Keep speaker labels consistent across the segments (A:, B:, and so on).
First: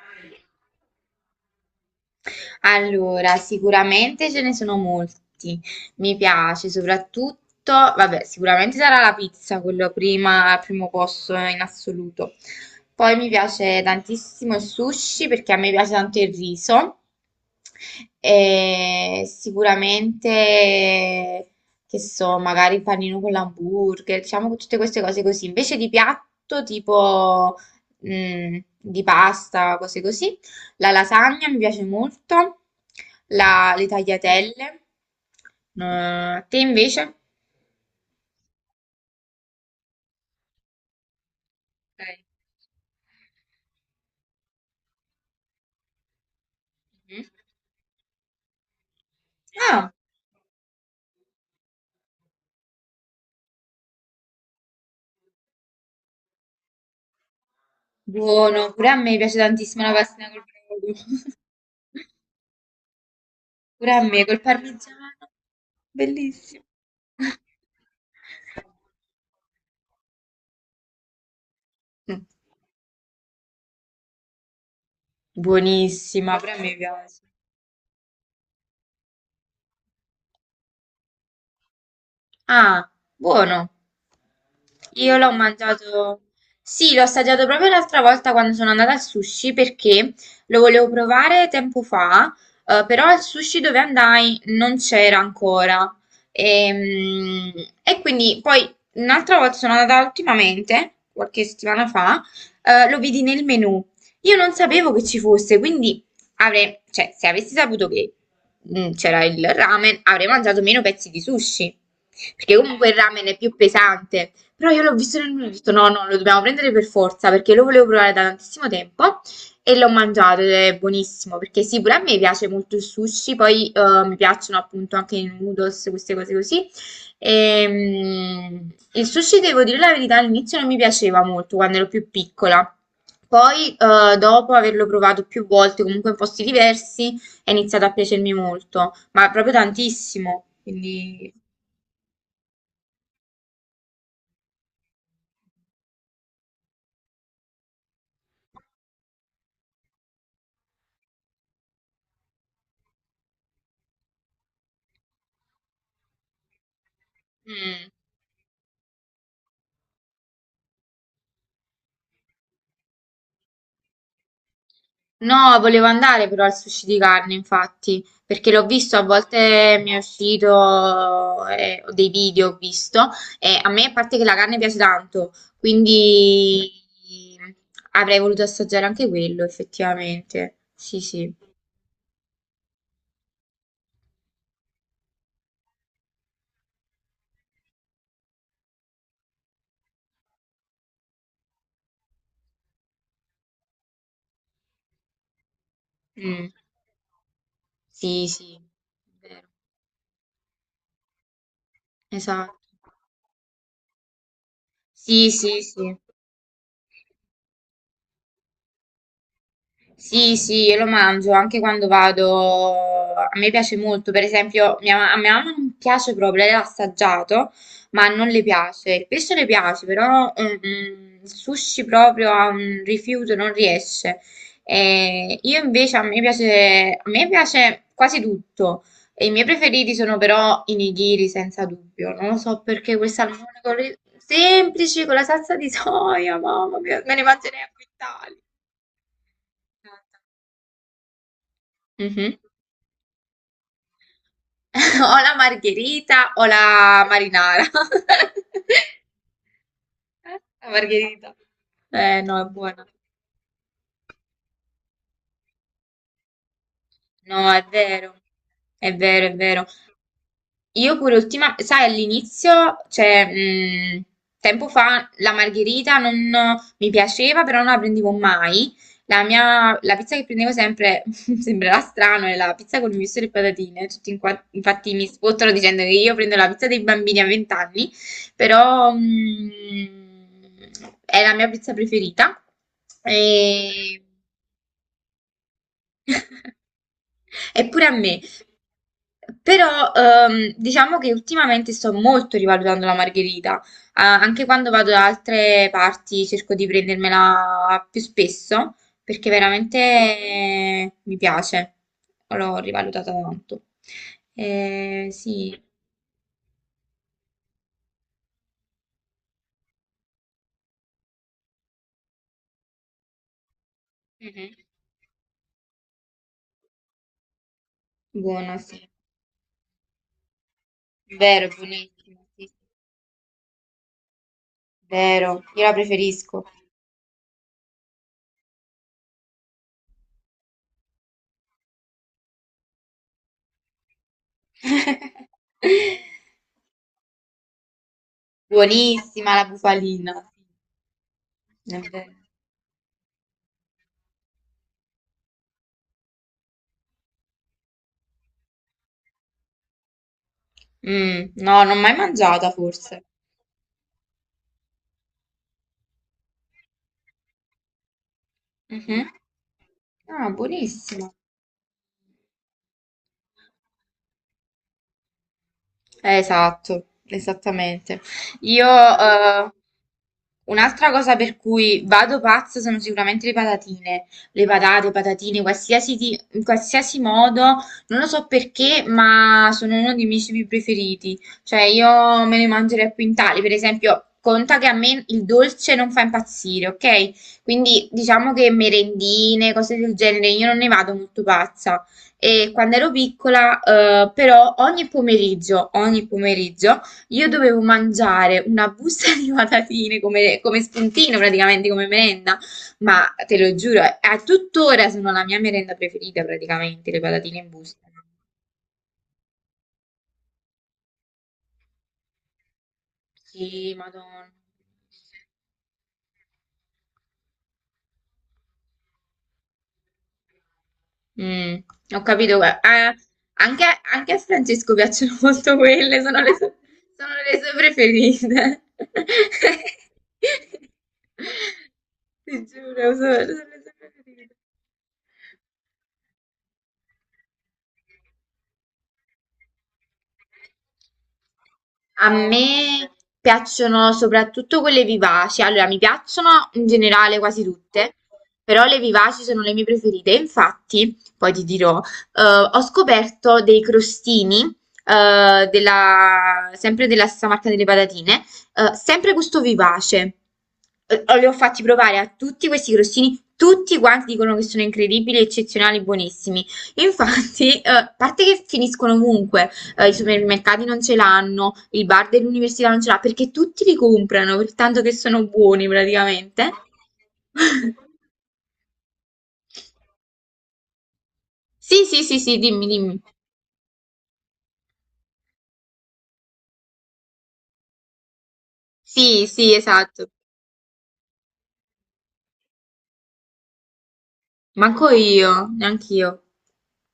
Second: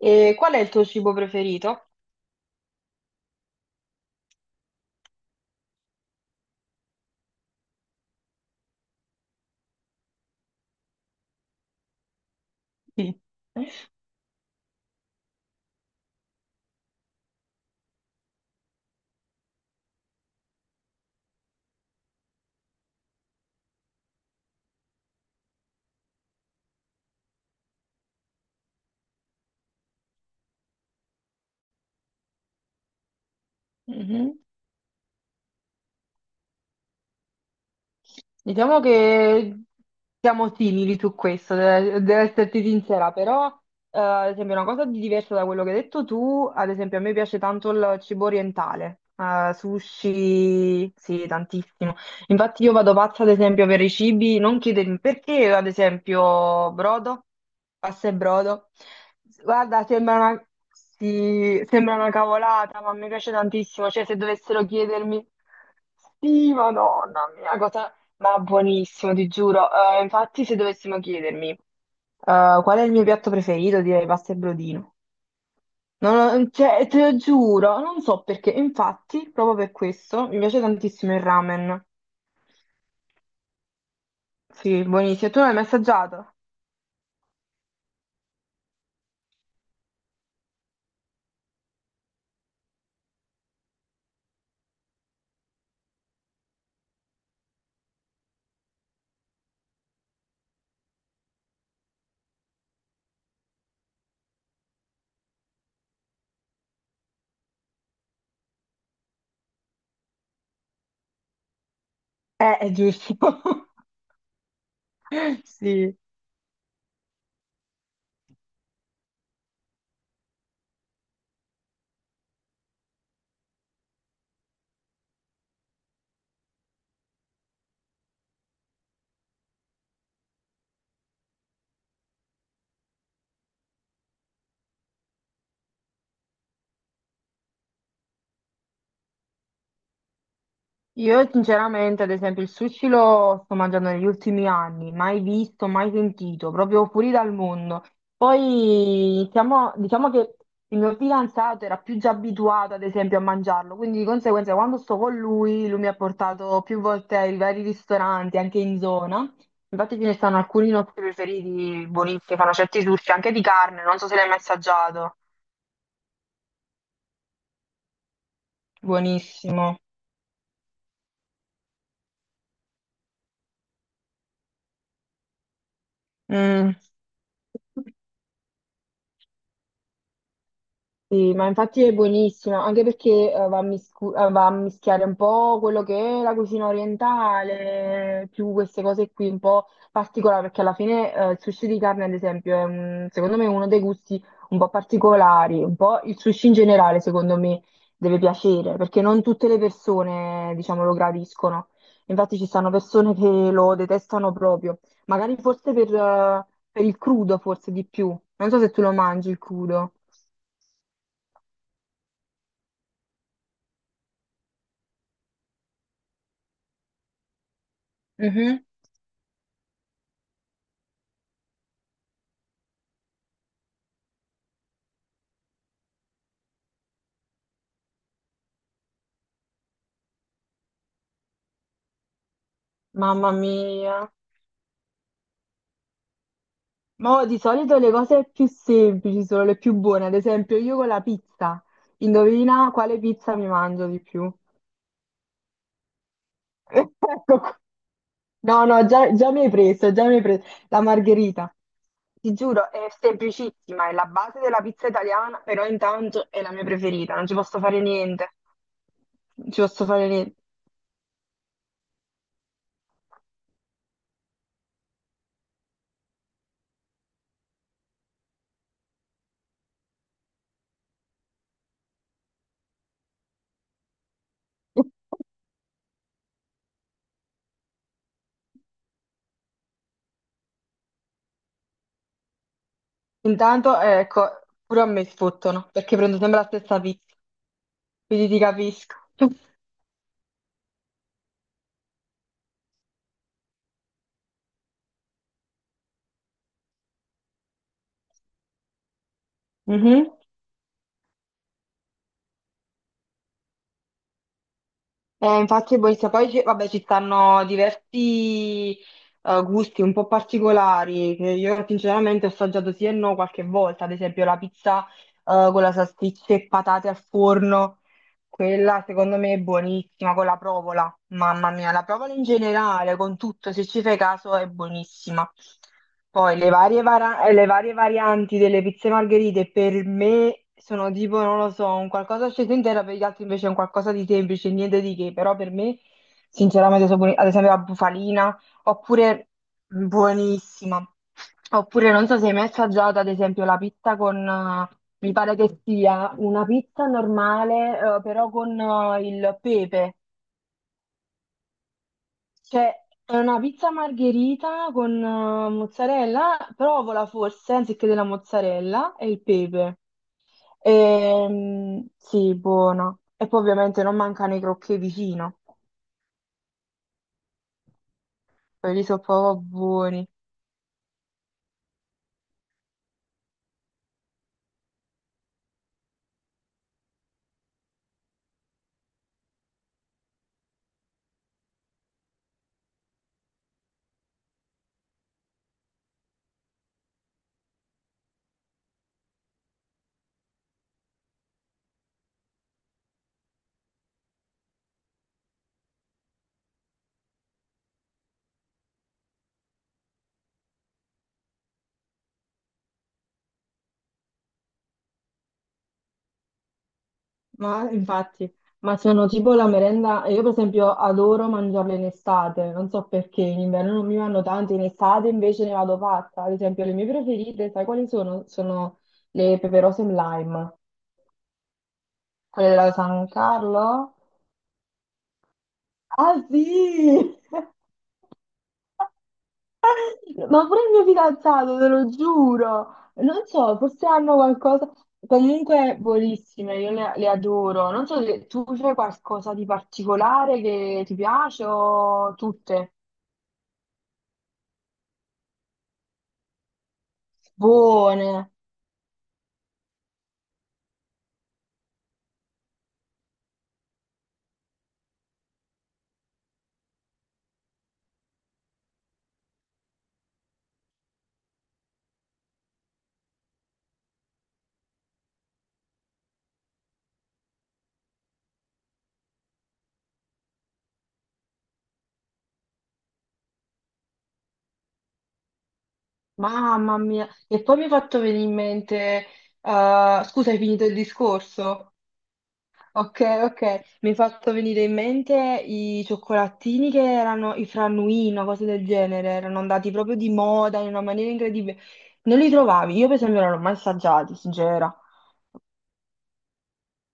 A: E qual è il tuo cibo preferito?
B: Allora, sicuramente ce ne sono molti. Mi piace soprattutto, vabbè, sicuramente sarà la pizza, quello prima, al primo posto in assoluto. Poi
A: Mm.
B: mi piace tantissimo il sushi perché a me piace tanto il riso. E sicuramente, che so, magari il panino con l'hamburger, diciamo che tutte queste cose così. Invece di piatto, tipo, di pasta, cose così. La lasagna mi piace molto, le
A: Mhm.
B: tagliatelle. A te invece?
A: Diciamo che siamo simili su questo,
B: Ok.
A: devo esserti sincera, però ad esempio una cosa di diversa da quello che hai detto tu, ad esempio a me
B: Mm.
A: piace tanto il cibo orientale,
B: Ah,
A: sushi, sì, tantissimo. Infatti io vado pazza ad esempio per i cibi, non chiedermi perché ad esempio brodo, pasta e brodo.
B: buono, pure a me piace tantissimo
A: Guarda,
B: la
A: sembra
B: pastina col
A: una,
B: brodo.
A: sì, sembra una cavolata, ma mi piace tantissimo,
B: Pure a
A: cioè se
B: me col
A: dovessero
B: parmigiano,
A: chiedermi... Sì,
B: bellissimo.
A: madonna mia, cosa, ma buonissimo, ti giuro. Infatti, se dovessimo chiedermi
B: Mm.
A: qual è il mio piatto preferito, direi pasta e brodino. Non
B: Buonissima,
A: ho- mm,
B: pure a me
A: cioè, te lo
B: piace.
A: giuro, non so perché. Infatti, proprio per questo, mi piace tantissimo il ramen.
B: Ah, buono.
A: Sì,
B: Io
A: buonissimo.
B: l'ho
A: Tu non l'hai mai
B: mangiato,
A: assaggiato?
B: sì, l'ho assaggiato proprio l'altra volta quando sono andata al sushi perché lo volevo provare tempo fa, però al sushi dove andai non c'era ancora. Ehm, quindi poi un'altra volta sono andata ultimamente, qualche settimana fa, lo vidi nel menù. Io non sapevo che ci fosse, quindi avrei, cioè, se avessi saputo che c'era il ramen, avrei mangiato meno pezzi di sushi. Perché
A: È
B: comunque il
A: giusto.
B: ramen è più pesante. Però io l'ho visto nel menu e ho detto no,
A: Sì.
B: no, lo dobbiamo prendere per forza perché lo volevo provare da tantissimo tempo e l'ho mangiato ed è buonissimo perché sì, pure a me piace molto il sushi, poi mi piacciono appunto anche i noodles, queste cose così. Il sushi, devo dire la verità, all'inizio non mi piaceva molto quando ero più piccola. Poi, dopo averlo provato più volte, comunque in posti diversi, è iniziato a piacermi molto, ma proprio tantissimo.
A: Io
B: Quindi...
A: sinceramente, ad esempio, il sushi lo sto mangiando negli ultimi anni, mai visto, mai sentito, proprio fuori dal mondo. Poi diciamo che il mio fidanzato era più già abituato, ad esempio, a mangiarlo, quindi di conseguenza quando sto con lui, lui mi ha portato più volte ai vari
B: mm.
A: ristoranti, anche in zona. Infatti ce ne stanno alcuni nostri preferiti, buonissimi, fanno certi sushi, anche di carne, non so se l'hai mai assaggiato.
B: No, volevo andare però al sushi di carne, infatti, perché l'ho visto, a
A: Buonissimo.
B: volte mi è uscito dei video, ho visto, e a me, a parte che la carne piace tanto, quindi
A: Mm.
B: avrei voluto assaggiare anche quello, effettivamente. Sì, sì.
A: Sì, ma infatti è buonissima, anche perché va a, va a mischiare un po' quello che è la cucina orientale, più queste cose qui un po' particolari, perché alla fine il sushi di carne, ad esempio, secondo me uno dei gusti un po' particolari, un po' il
B: Mm.
A: sushi in generale, secondo me, deve
B: Sì, sì.
A: piacere, perché non tutte
B: Vero.
A: le persone, diciamo, lo gradiscono. Infatti ci
B: Esatto.
A: stanno persone che lo detestano proprio,
B: Sì,
A: magari
B: sì,
A: forse
B: sì.
A: per il crudo, forse di più. Non so se tu lo mangi il crudo.
B: Sì, sì, io lo mangio anche quando vado. A me piace molto, per esempio, a mia mamma non piace proprio, lei l'ha assaggiato, ma non le
A: Mhm.
B: piace. Il pesce le piace, però il sushi proprio ha un rifiuto, non riesce. E io invece a me piace quasi tutto. E i miei preferiti sono però i nigiri, senza dubbio. Non lo so perché quel
A: Mamma
B: salmone con
A: mia.
B: semplice, con la salsa di soia, mamma mia, me ne
A: Ma di
B: mangerei a
A: solito le cose
B: quintali.
A: più semplici sono le più buone. Ad esempio, io con la pizza.
B: Mhm.
A: Indovina quale pizza mi mangio di più.
B: O la margherita o la
A: Ecco qua.
B: marinara.
A: No, no, già mi hai preso, già mi hai preso.
B: La
A: La
B: margherita.
A: margherita.
B: Eh
A: Ti
B: no, è
A: giuro,
B: buona.
A: è semplicissima, è la base della pizza italiana, però intanto è la mia preferita, non ci
B: No,
A: posso
B: è
A: fare
B: vero.
A: niente.
B: È vero, è
A: Non ci
B: vero.
A: posso fare niente.
B: Io pure ultima, sai, all'inizio, cioè, tempo fa la margherita non mi piaceva, però non la prendevo mai. La pizza che prendevo sempre, sembrerà strano, è la pizza con il misto e le patatine. Infatti mi spottano dicendo che io prendo la pizza dei bambini a 20 anni, però è la mia pizza preferita.
A: Intanto,
B: E,
A: ecco, pure a me sfottono, perché prendo sempre la stessa pizza,
B: eppure a me.
A: quindi ti capisco.
B: Però diciamo che ultimamente sto molto rivalutando la margherita, ah, anche quando vado da altre parti cerco di prendermela più spesso perché veramente
A: Mhm.
B: mi piace, l'ho rivalutata tanto. Sì,
A: Infatti il barista, vabbè, ci stanno diversi gusti un po' particolari, che io sinceramente ho assaggiato sì e no qualche volta, ad esempio la
B: mhm.
A: pizza con la salsiccia e patate al forno,
B: Buona,
A: quella
B: sì,
A: secondo me è buonissima con la provola,
B: vero,
A: mamma mia, la provola
B: buonissima,
A: in
B: sì, sì.
A: generale, con tutto, se ci fai caso, è buonissima.
B: Vero, io la
A: Poi
B: preferisco.
A: le varie varianti delle pizze margherite per me sono tipo, non lo so, un qualcosa sceso intero, per gli altri invece è un qualcosa di semplice, niente di che, però per me sinceramente sono buoni, ad esempio la bufalina. Oppure
B: Buonissima la bufalina,
A: buonissima.
B: sì, è
A: Oppure non
B: vero.
A: so se hai mai assaggiato, ad esempio, la pizza con, mi pare che sia una pizza normale, però con il pepe.
B: Mm, no, non l'ho mai mangiata
A: Cioè,
B: forse.
A: è una pizza margherita con mozzarella, provola forse, anziché della mozzarella, e
B: Mhm.
A: il pepe.
B: Ah, buonissimo.
A: Sì, buona. E poi ovviamente non mancano i crocchè vicino.
B: Esatto, esattamente. Io,
A: Quelli sono proprio buoni.
B: un'altra cosa per cui vado pazza sono sicuramente le patatine. Le patate, patatine, in qualsiasi modo, non lo so perché, ma sono uno dei miei cibi preferiti. Cioè, io me ne mangerei a quintali. Per esempio, conta che a me il dolce non fa impazzire, ok? Quindi diciamo che merendine, cose del genere, io non ne vado molto pazza. E quando ero piccola, però, ogni pomeriggio, io dovevo mangiare una busta di patatine come spuntino, praticamente come merenda. Ma te lo giuro, a tuttora sono la mia merenda preferita, praticamente, le patatine in
A: Ma
B: busta.
A: infatti, ma sono tipo la merenda, io per esempio adoro mangiarle in estate, non so perché, in inverno
B: Sì,
A: non mi vanno
B: madonna.
A: tanto, in estate invece ne vado fatta. Ad esempio le mie preferite, sai quali sono? Sono le peperose in lime,
B: Mm, ho capito.
A: quelle della San
B: Anche,
A: Carlo.
B: anche a Francesco piacciono molto quelle,
A: Ah
B: sono
A: sì!
B: le sue preferite.
A: Ma pure il mio fidanzato, te lo
B: Ti
A: giuro.
B: giuro, sono
A: Non so,
B: le sue
A: forse hanno
B: preferite.
A: qualcosa. Comunque, buonissime, io le adoro. Non so se tu c'è qualcosa di particolare che ti piace
B: A
A: o tutte
B: me piacciono soprattutto quelle vivaci, allora mi piacciono in generale quasi tutte,
A: buone.
B: però le vivaci sono le mie preferite. Infatti, poi ti dirò, ho scoperto dei crostini, sempre della stessa marca delle patatine, sempre gusto vivace. Li ho fatti provare a tutti questi crostini, tutti quanti dicono che sono incredibili, eccezionali, buonissimi. Infatti, a parte che finiscono ovunque i supermercati non ce l'hanno, il bar dell'università non ce l'ha, perché tutti li comprano, per tanto che sono buoni praticamente.
A: Mamma mia. E poi mi hai fatto venire in mente. Scusa, hai finito il discorso?
B: Sì, sì, sì, sì, dimmi, dimmi.
A: Ok, ok, mi hai fatto venire in mente i cioccolatini che erano i frannuino, cose del genere,
B: Sì,
A: erano
B: sì,
A: andati proprio
B: esatto.
A: di moda in una maniera incredibile. Non li trovavi, io per esempio non l'ho mai assaggiati, sincera.
B: Manco io, neanche io.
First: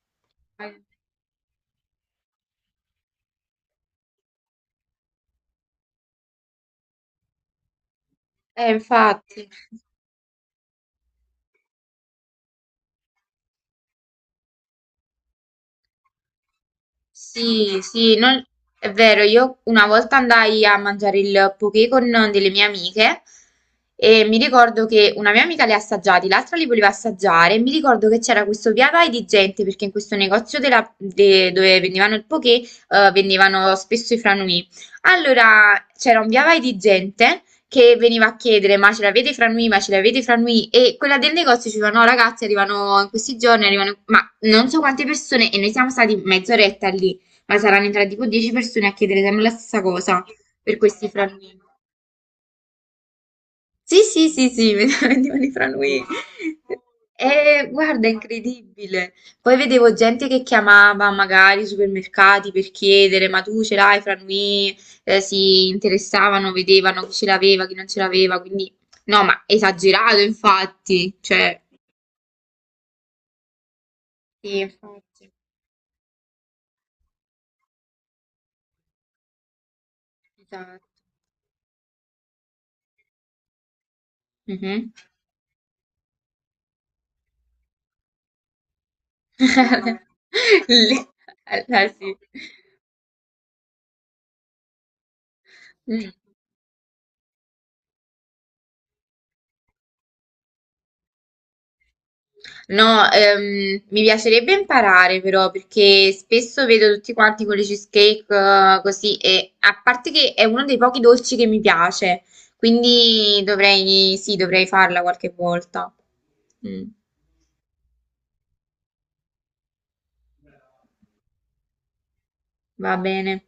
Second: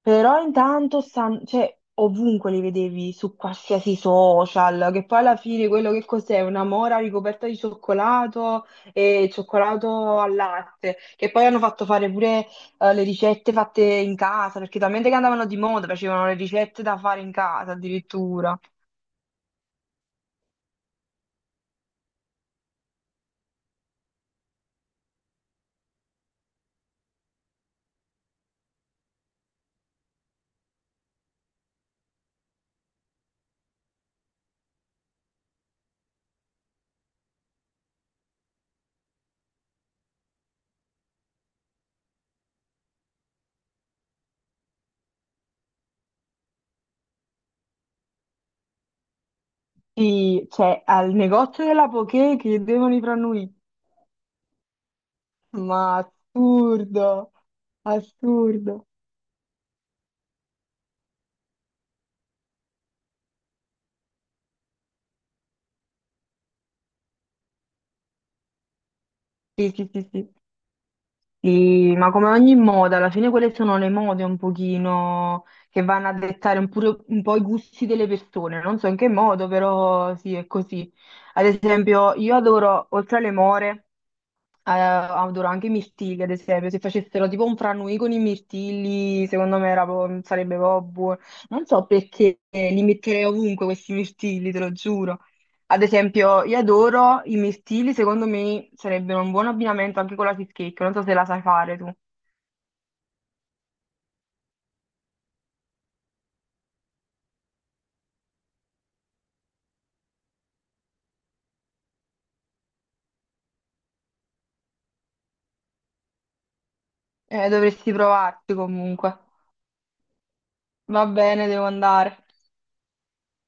A: Però cioè, ovunque li vedevi su qualsiasi social, che poi alla fine quello che cos'è? Una mora ricoperta di cioccolato e
B: Infatti.
A: cioccolato al latte, che poi hanno fatto fare pure le ricette fatte in casa, perché talmente che andavano di moda, facevano le ricette da fare in casa
B: Sì, sì, non-
A: addirittura.
B: è vero, io una volta andai a mangiare il poké con delle mie amiche e mi ricordo che una mia amica li ha assaggiati, l'altra li voleva assaggiare e mi ricordo che c'era questo via vai di gente perché in questo dove vendevano il poké vendevano spesso i franui. Allora c'era un via vai di gente che veniva a chiedere ma ce l'avete i franui, ma ce l'avete i franui e quella del negozio diceva no ragazzi arrivano in questi giorni, arrivano... ma non so quante persone, e noi siamo stati mezz'oretta lì, ma saranno entrate tipo 10 persone a chiedere sempre la stessa cosa
A: Sì,
B: per
A: cioè
B: questi
A: al
B: franui.
A: negozio della Poké chiedevano i franui,
B: Sì, sì, sì, sì, vendevano i
A: ma
B: franui.
A: assurdo,
B: E guarda, è
A: assurdo.
B: incredibile. Poi vedevo gente che chiamava magari i supermercati per chiedere, ma tu ce l'hai i franui? Si interessavano, vedevano chi ce l'aveva, chi non ce l'aveva, quindi no, ma
A: Sì, sì, sì,
B: esagerato
A: sì.
B: infatti, cioè...
A: Sì, ma come ogni moda, alla fine quelle sono le mode un
B: Sì, infatti,
A: pochino che vanno a dettare un po' i gusti delle persone, non so in che modo, però sì, è
B: esatto.
A: così. Ad esempio, io adoro, oltre alle more,
B: Mhm.
A: adoro anche i mirtilli, ad esempio, se facessero tipo un franui con i mirtilli, secondo me sarebbe proprio
B: Le-
A: buono. Non so
B: allora, sì.
A: perché li metterei ovunque questi mirtilli, te lo giuro. Ad
B: Mm.
A: esempio, io adoro i mirtilli, secondo me sarebbero un buon abbinamento anche con la cheesecake, non so se la sai fare tu.
B: No, mi piacerebbe imparare però perché spesso vedo tutti quanti con le cheesecake così e a parte che è uno dei pochi dolci che mi piace, quindi dovrei, sì, dovrei farla qualche volta. Mm,
A: Dovresti provarti comunque. Va bene, devo andare.
B: va bene.